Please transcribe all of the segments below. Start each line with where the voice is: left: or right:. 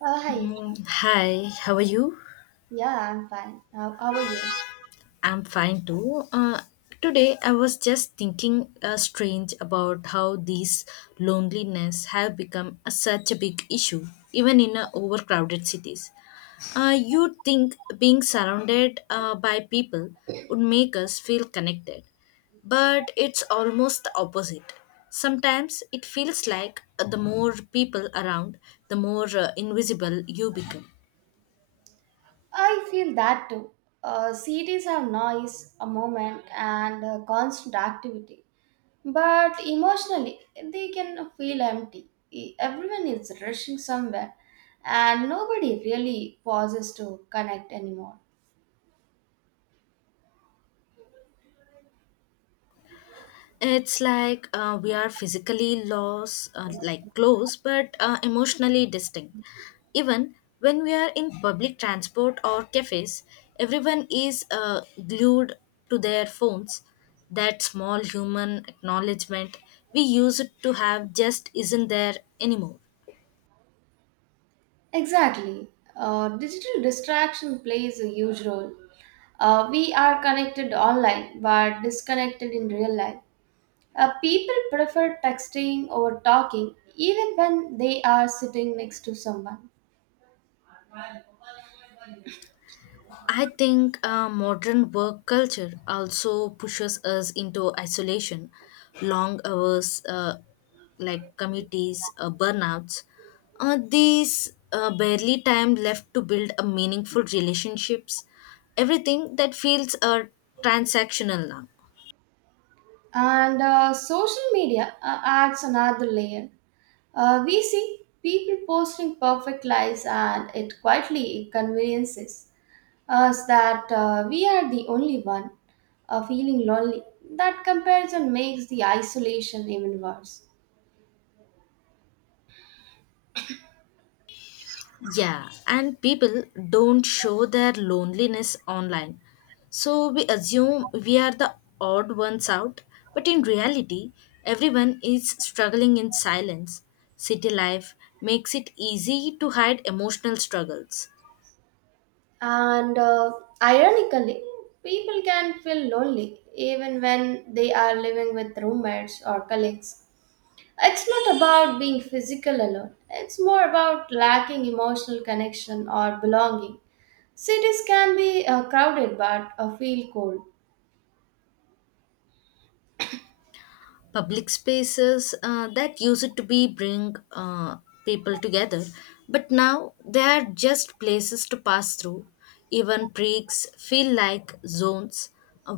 right: Hi.
left: Mm, hi, how are you?
right: Yeah, I'm fine. How are you?
left: I'm fine too. Today I was just thinking strange about how these loneliness have become a, such a big issue, even in overcrowded cities. You'd think being surrounded by people would make us feel connected, but it's almost the opposite. Sometimes it feels like the more people around, the more invisible you become.
right: I feel that too. Cities have noise, a moment, and constant activity. But emotionally, they can feel empty. Everyone is rushing somewhere, and nobody really pauses to connect anymore.
left: It's like we are physically lost, like close, but emotionally distinct. Even when we are in public transport or cafes, everyone is glued to their phones. That small human acknowledgement we used to have just isn't there anymore.
right: Exactly. Digital distraction plays a huge role. We are connected online, but disconnected in real life. People prefer texting over talking even when they are sitting next to someone.
left: I think modern work culture also pushes us into isolation, long hours, like committees, burnouts. These barely time left to build a meaningful relationships. Everything that feels transactional now.
right: And social media adds another layer. We see people posting perfect lives, and it quietly convinces us that we are the only one feeling lonely. That comparison makes the isolation even worse.
left: Yeah, and people don't show their loneliness online. So we assume we are the odd ones out, but in reality, everyone is struggling in silence. City life makes it easy to hide emotional struggles.
right: And ironically, people can feel lonely even when they are living with roommates or colleagues. It's not about being physical alone, it's more about lacking emotional connection or belonging. Cities can be crowded but feel cold.
left: Public spaces that used to be bring people together, but now they are just places to pass through. Even breaks feel like zones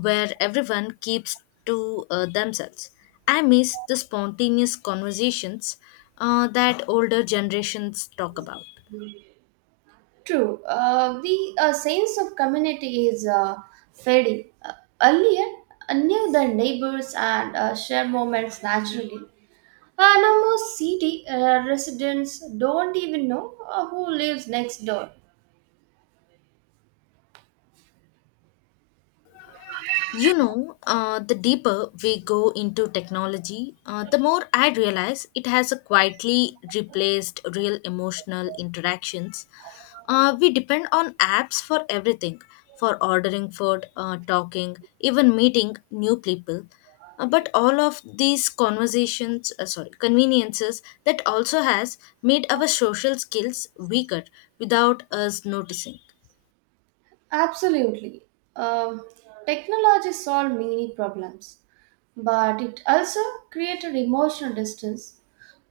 left: where everyone keeps to themselves. I miss the spontaneous conversations that older generations talk about.
right: True, the sense of community is fading. Earlier, I knew the neighbors and share moments naturally. Now, most city residents don't even know who lives next door.
left: You know, the deeper we go into technology, the more I realize it has a quietly replaced real emotional interactions. We depend on apps for everything, for ordering food, talking, even meeting new people. But all of these conversations, sorry, conveniences that also has made our social skills weaker without us noticing.
right: Absolutely. Um, Technology solved many problems, but it also created emotional distance.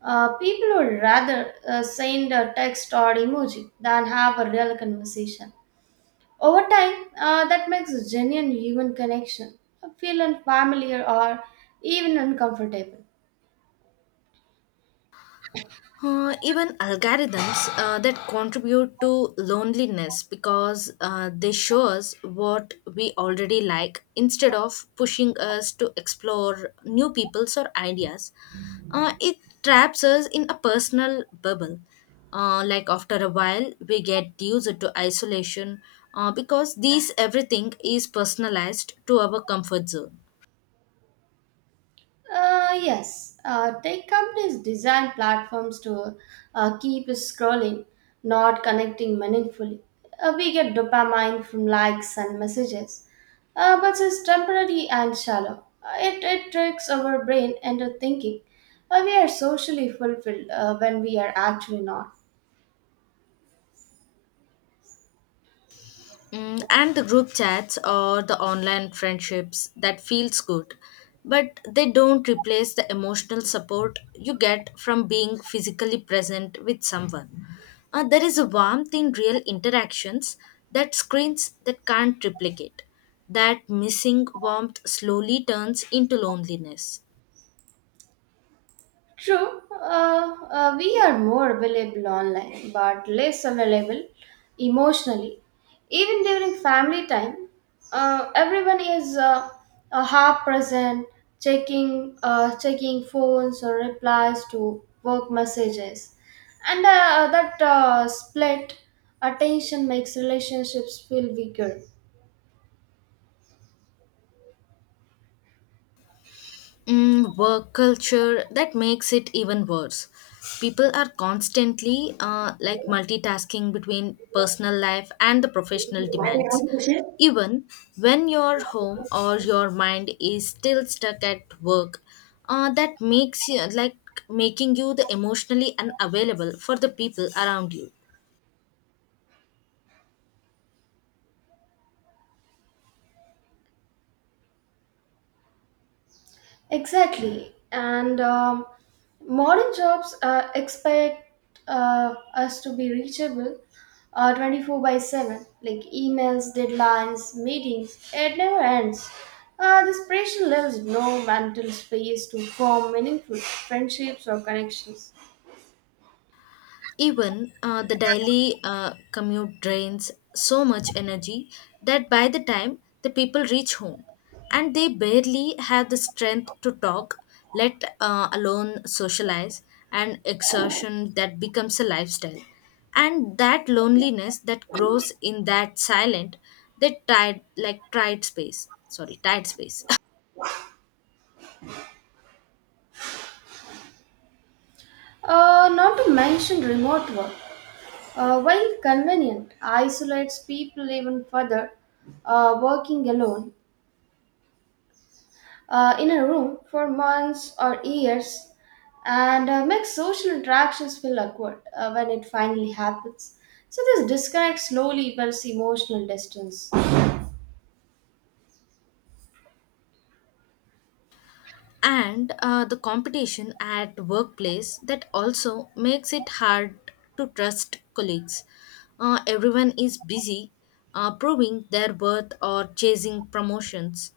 right: People would rather send a text or emoji than have a real conversation. Over time, that makes a genuine human connection feel unfamiliar or even uncomfortable.
left: Even algorithms that contribute to loneliness because they show us what we already like instead of pushing us to explore new peoples or ideas. It traps us in a personal bubble. Like after a while, we get used to isolation because these everything is personalized to our comfort zone.
right: Yes, tech companies design platforms to keep us scrolling, not connecting meaningfully. We get dopamine from likes and messages, but it's temporary and shallow. It tricks our brain into thinking we are socially fulfilled when we are actually not.
left: Mm, and the group chats or the online friendships that feels good, but they don't replace the emotional support you get from being physically present with someone. There is a warmth in real interactions that screens that can't replicate. That missing warmth slowly turns into loneliness.
right: True, we are more available online but less available emotionally. Even during family time, everyone is half present, checking phones or replies to work messages. And that split attention makes relationships feel weaker.
left: Mm, work culture that makes it even worse. People are constantly like multitasking between personal life and the professional demands, even when your home or your mind is still stuck at work. That makes you like making you the emotionally unavailable for the people around you.
right: Exactly. And modern jobs expect us to be reachable 24/7, like emails, deadlines, meetings. It never ends. This pressure leaves no mental space to form meaningful friendships or connections.
left: Even the daily commute drains so much energy that by the time the people reach home, and they barely have the strength to talk, let alone socialize, and exertion that becomes a lifestyle. And that loneliness that grows in that silent, that tight, like tight space. Sorry, tight space.
right: Not to mention remote work. While convenient, isolates people even further. Working alone in a room for months or years and makes social interactions feel awkward when it finally happens. So, this disconnect slowly builds emotional distance.
left: And the competition at workplace that also makes it hard to trust colleagues. Everyone is busy proving their worth or chasing promotions.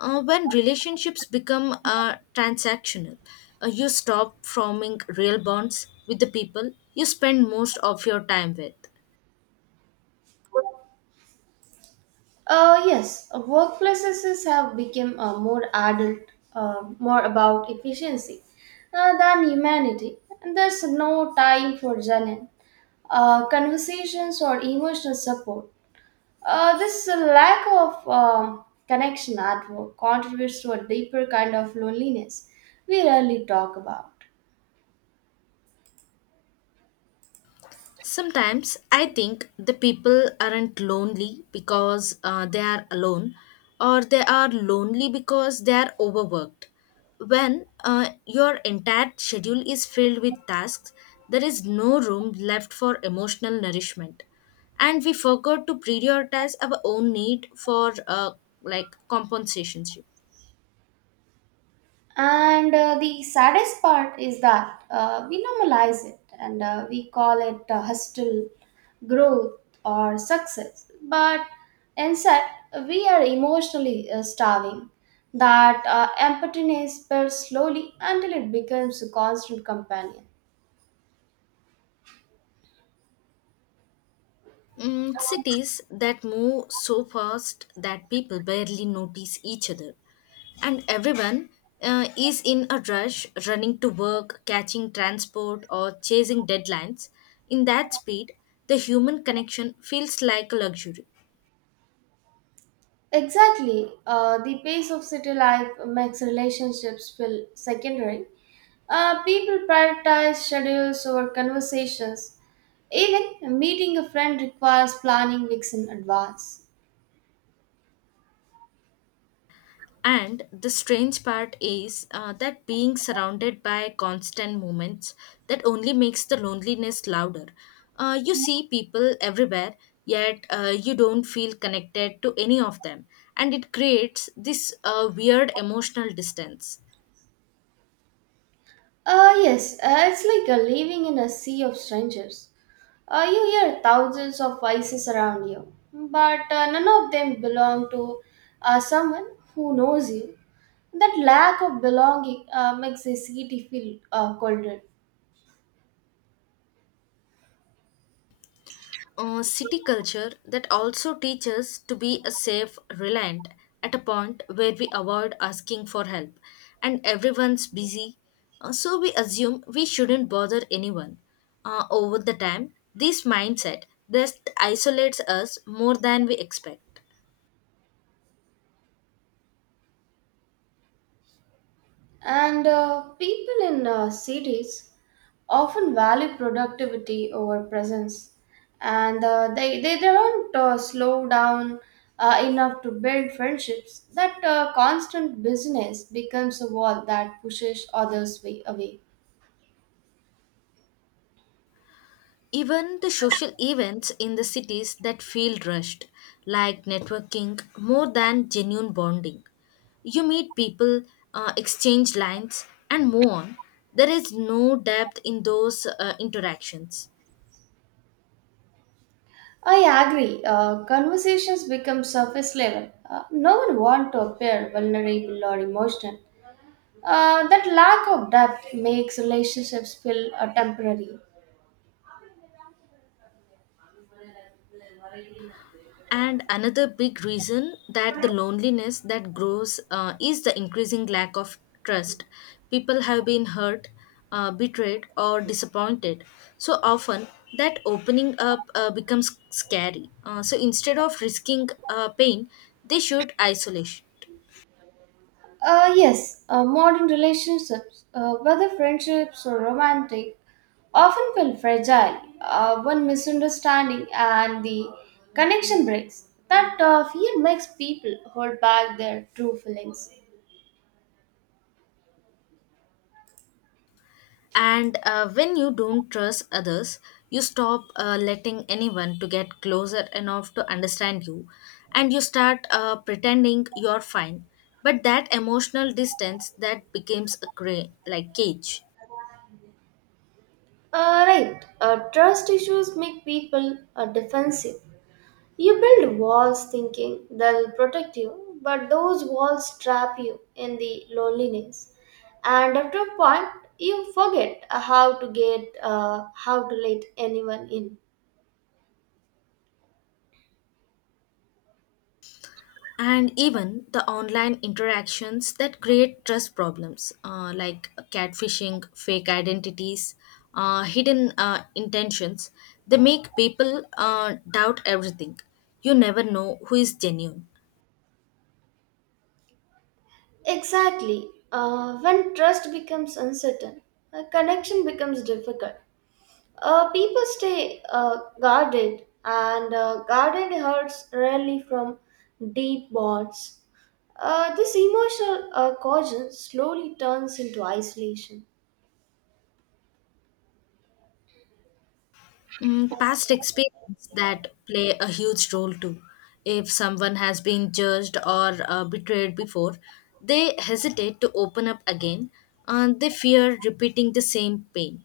left: When relationships become transactional, you stop forming real bonds with the people you spend most of your time with.
right: Yes, workplaces have become more adult, more about efficiency than humanity, and there's no time for genuine conversations or emotional support. This lack of connection at work contributes to a deeper kind of loneliness we rarely talk about.
left: Sometimes I think the people aren't lonely because they are alone, or they are lonely because they are overworked. When your entire schedule is filled with tasks, there is no room left for emotional nourishment, and we forgot to prioritize our own need for like compensationship.
right: And the saddest part is that we normalize it and we call it hostile growth or success. But instead, we are emotionally starving. That emptiness builds slowly until it becomes a constant companion.
left: Mm, cities that move so fast that people barely notice each other, and everyone is in a rush, running to work, catching transport, or chasing deadlines. In that speed, the human connection feels like a luxury.
right: Exactly. The pace of city life makes relationships feel secondary. People prioritize schedules over conversations. Even meeting a friend requires planning weeks in advance.
left: And the strange part is that being surrounded by constant movements that only makes the loneliness louder. You see people everywhere, yet you don't feel connected to any of them, and it creates this weird emotional distance.
right: Yes, it's like living in a sea of strangers. You hear thousands of voices around you, but none of them belong to someone who knows you. That lack of belonging makes a city feel colder.
left: City culture that also teaches to be a safe reliant at a point where we avoid asking for help, and everyone's busy, so we assume we shouldn't bother anyone. Over the time, this mindset just isolates us more than we expect.
right: And people in cities often value productivity over presence, and they don't slow down enough to build friendships. That constant business becomes a wall that pushes others way away.
left: Even the social events in the cities that feel rushed, like networking, more than genuine bonding. You meet people, exchange lines, and move on. There is no depth in those interactions.
right: I agree. Conversations become surface level. No one wants to appear vulnerable or emotional. That lack of depth makes relationships feel temporary.
left: And another big reason that the loneliness that grows is the increasing lack of trust. People have been hurt, betrayed or disappointed so often that opening up becomes scary. So instead of risking pain, they should isolate.
right: Yes, modern relationships, whether friendships or romantic, often feel fragile. One misunderstanding and the connection breaks. That fear makes people hold back their true feelings.
left: And when you don't trust others, you stop letting anyone to get closer enough to understand you, and you start pretending you're fine. But that emotional distance that becomes a like cage.
right: Right, trust issues make people defensive. You build walls thinking they'll protect you, but those walls trap you in the loneliness. And after a point, you forget how to let anyone in.
left: And even the online interactions that create trust problems, like catfishing, fake identities, hidden intentions, they make people doubt everything. You never know who is genuine.
right: Exactly. When trust becomes uncertain, a connection becomes difficult. People stay guarded, and guarded hurts rarely from deep bonds. This emotional caution slowly turns into isolation,
left: Mm, past experience that play a huge role too. If someone has been judged or betrayed before, they hesitate to open up again, and they fear repeating the same pain.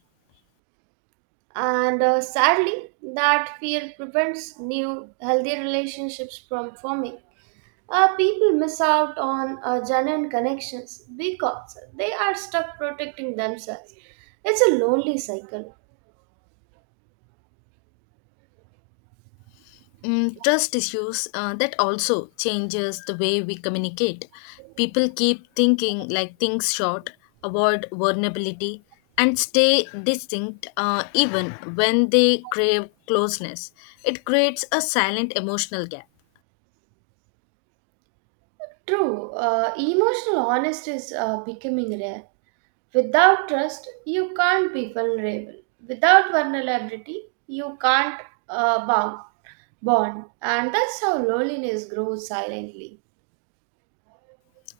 right: and sadly, that fear prevents new healthy relationships from forming. People miss out on genuine connections because they are stuck protecting themselves. It's a lonely cycle.
left: Mm, trust issues that also changes the way we communicate. People keep thinking like things short, avoid vulnerability, and stay distinct even when they crave closeness. It creates a silent emotional gap.
right: True, emotional honesty is becoming rare. Without trust, you can't be vulnerable. Without vulnerability, you can't uh, bound, bond. And that's how loneliness grows silently.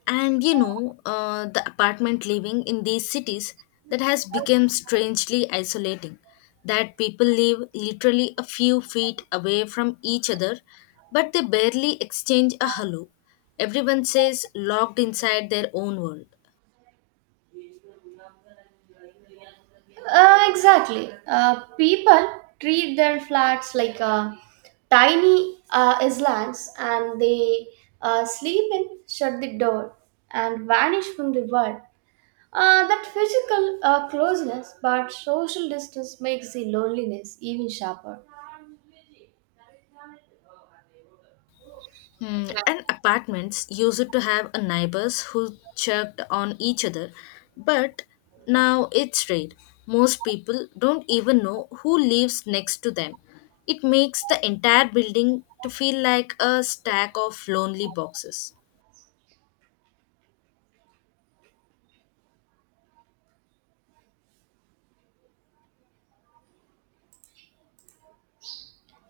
left: And you know the apartment living in these cities that has become strangely isolating, that people live literally a few feet away from each other, but they barely exchange a hello. Everyone says locked inside their own world.
right: Exactly. People treat their flats like tiny islands and they sleep in, shut the door, and vanish from the world. That physical closeness but social distance makes the loneliness even sharper.
left: Hmm, and apartments used to have a neighbors who checked on each other, but now it's rare. Most people don't even know who lives next to them. It makes the entire building to feel like a stack of lonely boxes.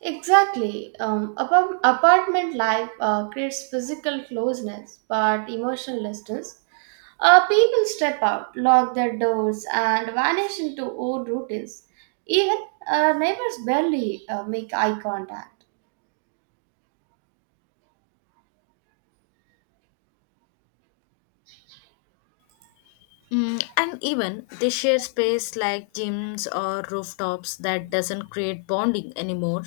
right: Exactly. Apartment life creates physical closeness but emotional distance. People step out, lock their doors, and vanish into old routines. Even neighbors barely make eye contact.
left: Mm, and even they share space like gyms or rooftops that doesn't create bonding anymore.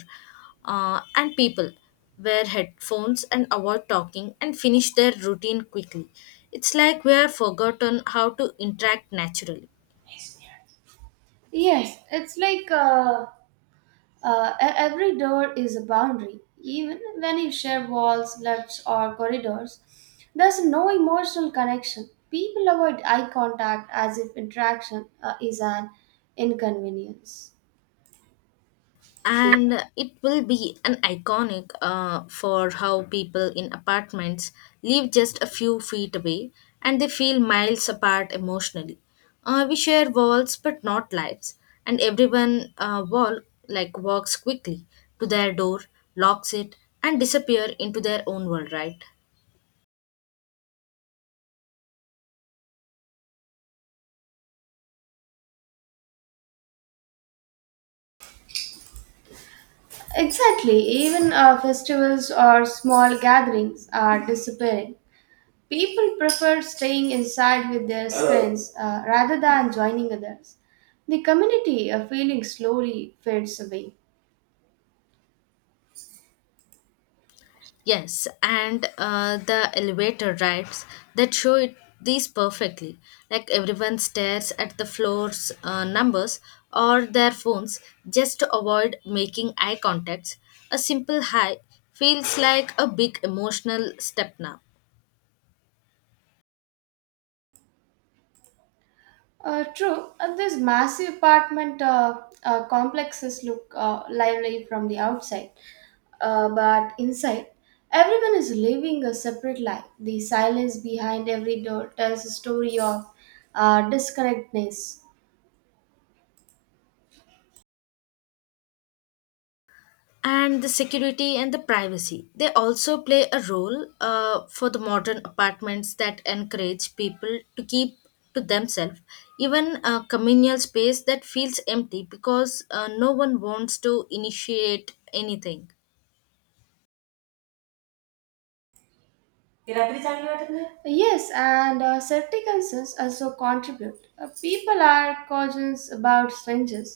left: And people wear headphones and avoid talking and finish their routine quickly. It's like we are forgotten how to interact naturally.
right: Yes, it's like every door is a boundary, even when you share walls, lifts, or corridors. There's no emotional connection. People avoid eye contact as if interaction is an inconvenience.
left: And it will be an iconic for how people in apartments live just a few feet away, and they feel miles apart emotionally. We share walls but not lives, and everyone wall like walks quickly to their door, locks it, and disappear into their own world, right?
right: Exactly, even festivals or small gatherings are disappearing. People prefer staying inside with their friends rather than joining others. The community feeling slowly fades away.
left: Yes, and the elevator rides that show it these perfectly. Like everyone stares at the floor's numbers or their phones just to avoid making eye contacts. A simple hi feels like a big emotional step now.
right: True, and these massive apartment complexes look lively from the outside, but inside, everyone is living a separate life. The silence behind every door tells a story of disconnectedness.
left: And the security and the privacy they also play a role for the modern apartments that encourage people to keep to themselves. Even a communal space that feels empty because no one wants to initiate anything.
right: ती रात्री चांगली वाटत नाही. Yes, and safety concerns also contribute. People are cautious about strangers,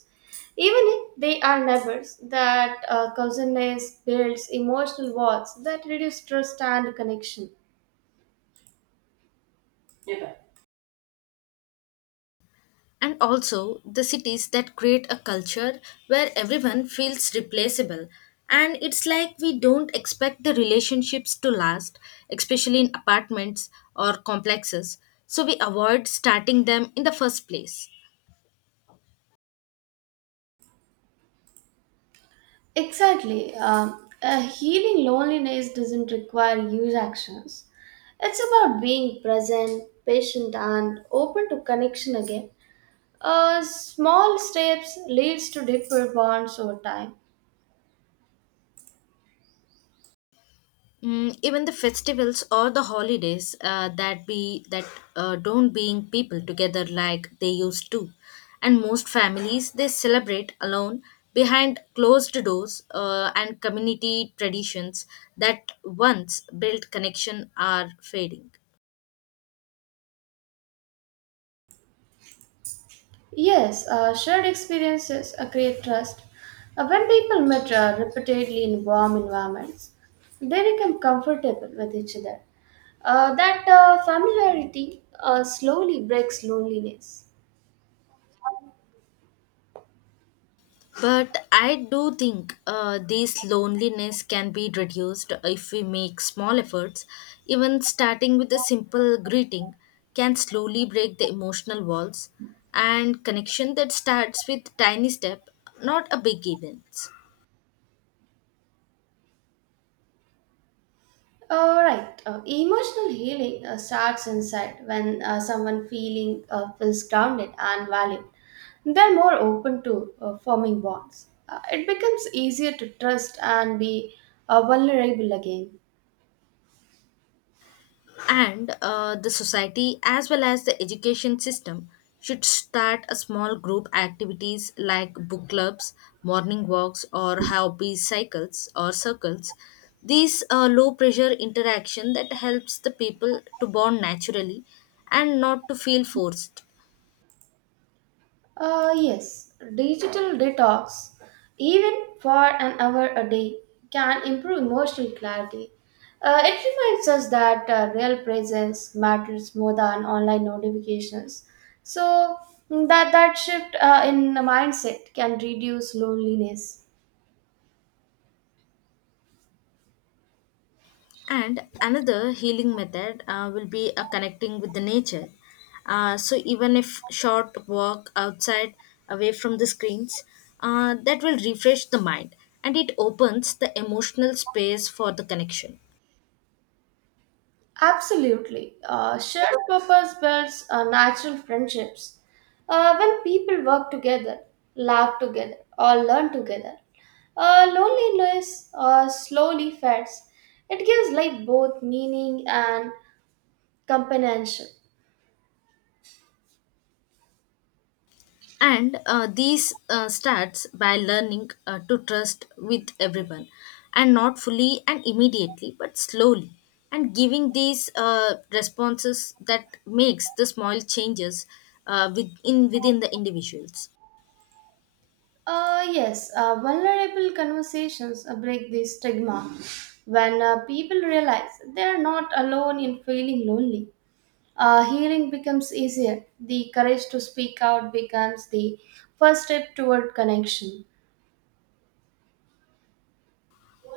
right: even if they are neighbors. That cousenness builds emotional walls that reduce trust and connection. Hey pi.
left: And also the cities that create a culture where everyone feels replaceable, and it's like we don't expect the relationships to last, especially in apartments or complexes, so we avoid starting them in the first place.
right: Exactly. Um, Healing loneliness doesn't require huge actions. It's about being present, patient, and open to connection again. Small steps leads to deeper bonds over time.
left: Mm, even the festivals or the holidays that don't bring people together like they used to, and most families they celebrate alone behind closed doors. And community traditions that once built connection are fading.
right: Yes, shared experiences create trust. When people meet repeatedly in warm environments, they become comfortable with each other. That familiarity slowly breaks loneliness.
left: But I do think this loneliness can be reduced if we make small efforts. Even starting with a simple greeting can slowly break the emotional walls, and connection that starts with tiny step, not a big event.
right: All right. Emotional healing starts inside when someone feeling feels grounded and valued. They're more open to forming bonds. It becomes easier to trust and be vulnerable again.
left: And the society, as well as the education system, should start a small group activities like book clubs, morning walks, or hobby cycles or circles. These low pressure interaction that helps the people to bond naturally and not to feel forced.
right: Yes, digital detox, even for an hour a day, can improve emotional clarity. It reminds us that real presence matters more than online notifications. So that shift in the mindset can reduce loneliness.
left: And another healing method will be a connecting with the nature. So even if short walk outside away from the screens, that will refresh the mind, and it opens the emotional space for the connection.
right: Absolutely. Shared purpose builds natural friendships. When people work together, laugh together, or learn together, loneliness slowly fades. It gives life both meaning and companionship.
left: And these starts by learning to trust with everyone, and not fully and immediately but slowly, and giving these responses that makes the small changes within the individuals.
right: Yes, vulnerable conversations break the stigma when people realize they're not alone in feeling lonely. Healing becomes easier. The courage to speak out becomes the first step toward connection.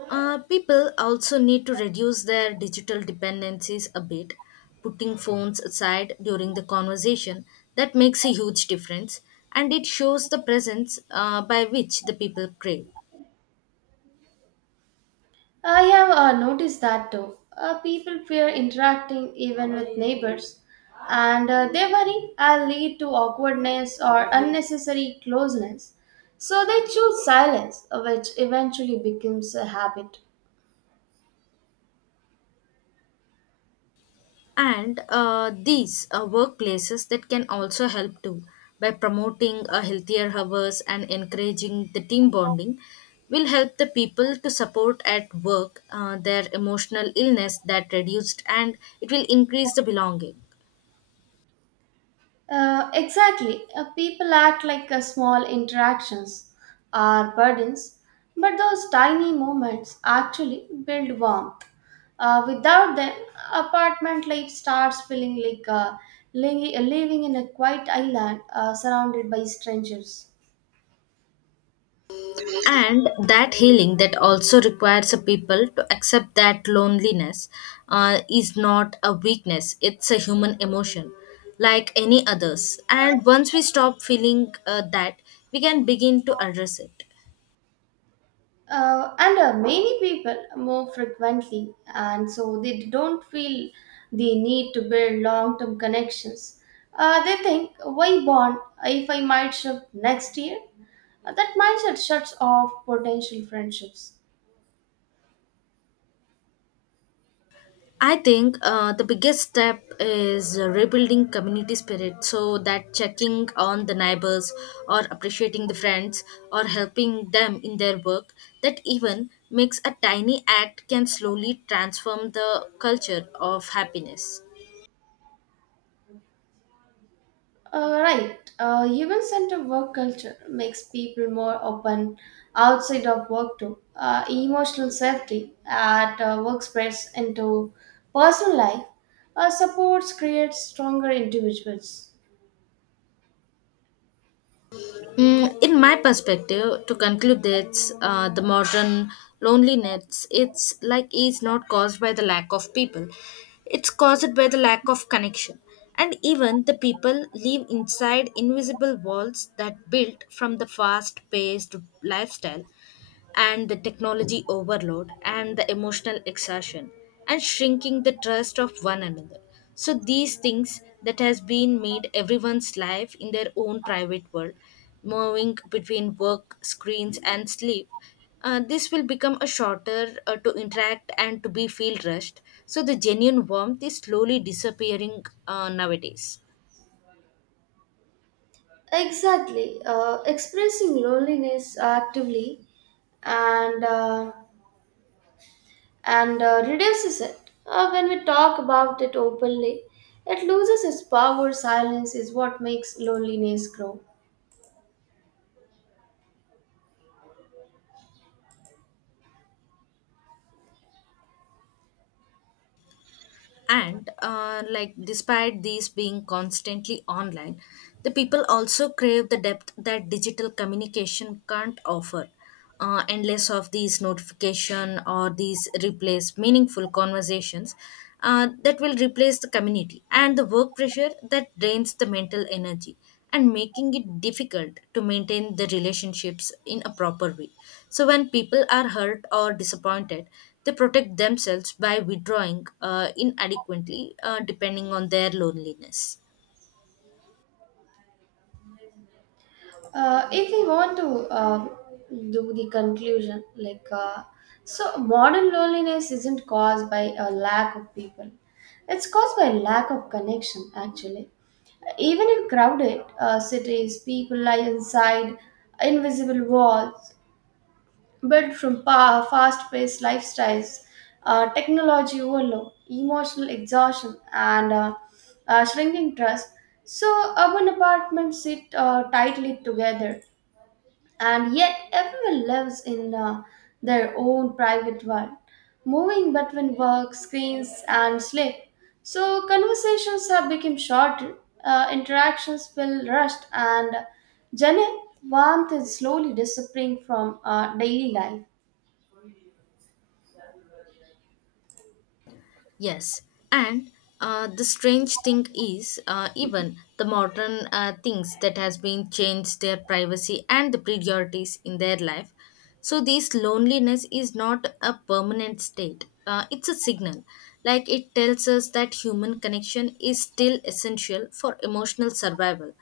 left: People also need to reduce their digital dependencies a bit, putting phones aside during the conversation. That makes a huge difference, and it shows the presence by which the people crave.
right: I have noticed that too. People fear interacting even with neighbors, and they worry I'll lead to awkwardness or unnecessary closeness. So they choose silence, which eventually becomes a habit.
left: And these are workplaces that can also help too by promoting a healthier hours and encouraging the team bonding will help the people to support at work. Their emotional illness that reduced, and it will increase the belonging.
right: Exactly. People act like small interactions are burdens, but those tiny moments actually build warmth. Without them, apartment life starts feeling like living in a quiet island surrounded by strangers.
left: And that healing that also requires a people to accept that loneliness is not a weakness, it's a human emotion like any others. And once we stop feeling that, we can begin to address it.
right: And many people move frequently, and so they don't feel the need to build long term connections. They think, why bond if I might shift next year? That mindset shuts off potential friendships.
left: I think the biggest step is rebuilding community spirit, so that checking on the neighbors or appreciating the friends or helping them in their work, that even makes a tiny act can slowly transform the culture of happiness.
right: Right. Human centered work culture makes people more open outside of work too. Emotional safety at work spreads into personal life. Supports create stronger individuals.
left: Mm, in my perspective, to conclude this, the modern loneliness it's like is not caused by the lack of people. It's caused by the lack of connection. And even the people live inside invisible walls that built from the fast paced lifestyle and the technology overload and the emotional exhaustion and shrinking the trust of one another. So these things that has been made everyone's life in their own private world, moving between work screens and sleep, this will become a shorter to interact and to be feel rushed, so the genuine warmth is slowly disappearing nowadays.
right: Exactly. Expressing loneliness actively and uh, and reduces it. When we talk about it openly, it loses its power. Silence is what makes loneliness grow.
left: And like despite these being constantly online, the people also crave the depth that digital communication can't offer. Endless of these notification or these replace meaningful conversations, that will replace the community, and the work pressure that drains the mental energy and making it difficult to maintain the relationships in a proper way. So when people are hurt or disappointed, they protect themselves by withdrawing inadequately depending on their loneliness.
right: If we want to do the conclusion, like so, modern loneliness isn't caused by a lack of people. It's caused by lack of connection, actually. Even in crowded cities, people lie inside invisible walls built from fast-paced lifestyles, technology overload, emotional exhaustion, and shrinking trust. So urban apartments sit tightly together and yet everyone lives in their own private world, moving between work, screens, and sleep. So conversations have become shorter, interactions feel rushed, and genuine warmth is slowly disappearing from daily life.
left: Yes, and the strange thing is, even the modern things that has been changed their privacy and the priorities in their life. So this loneliness is not a permanent state. It's a signal, like it tells us that human connection is still essential for emotional survival.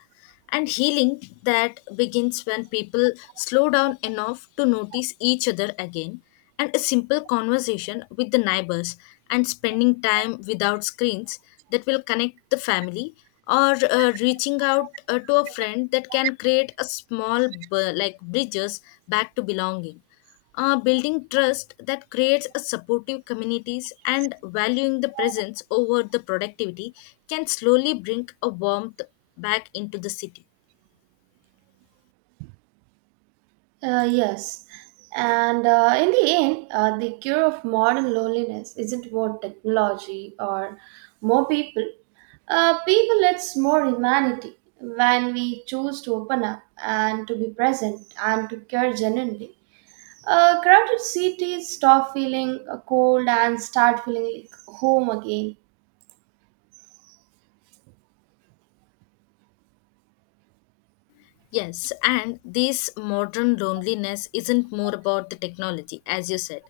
left: And healing that begins when people slow down enough to notice each other again, and a simple conversation with the neighbors and spending time without screens that will connect the family, or reaching out to a friend, that can create a small like bridges back to belonging. Building trust that creates a supportive communities and valuing the presence over the productivity can slowly bring a warmth back into the city.
right: Yes. And in the end, the cure of modern loneliness isn't more technology or more people. It's more humanity when we choose to open up and to be present and to care genuinely. Crowded cities stop feeling cold and start feeling like home again.
left: Yes, and this modern loneliness isn't more about the technology as you said.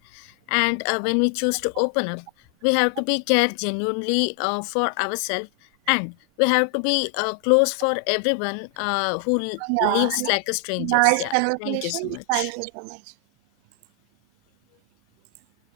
left: And when we choose to open up, we have to be care genuinely for ourselves, and we have to be close for everyone uh, who l-
right: Yeah,
left: lives like a strangers.
right: nice
left: Yeah, thank you so
right: conversation.
left: much.
right: Thank you so much.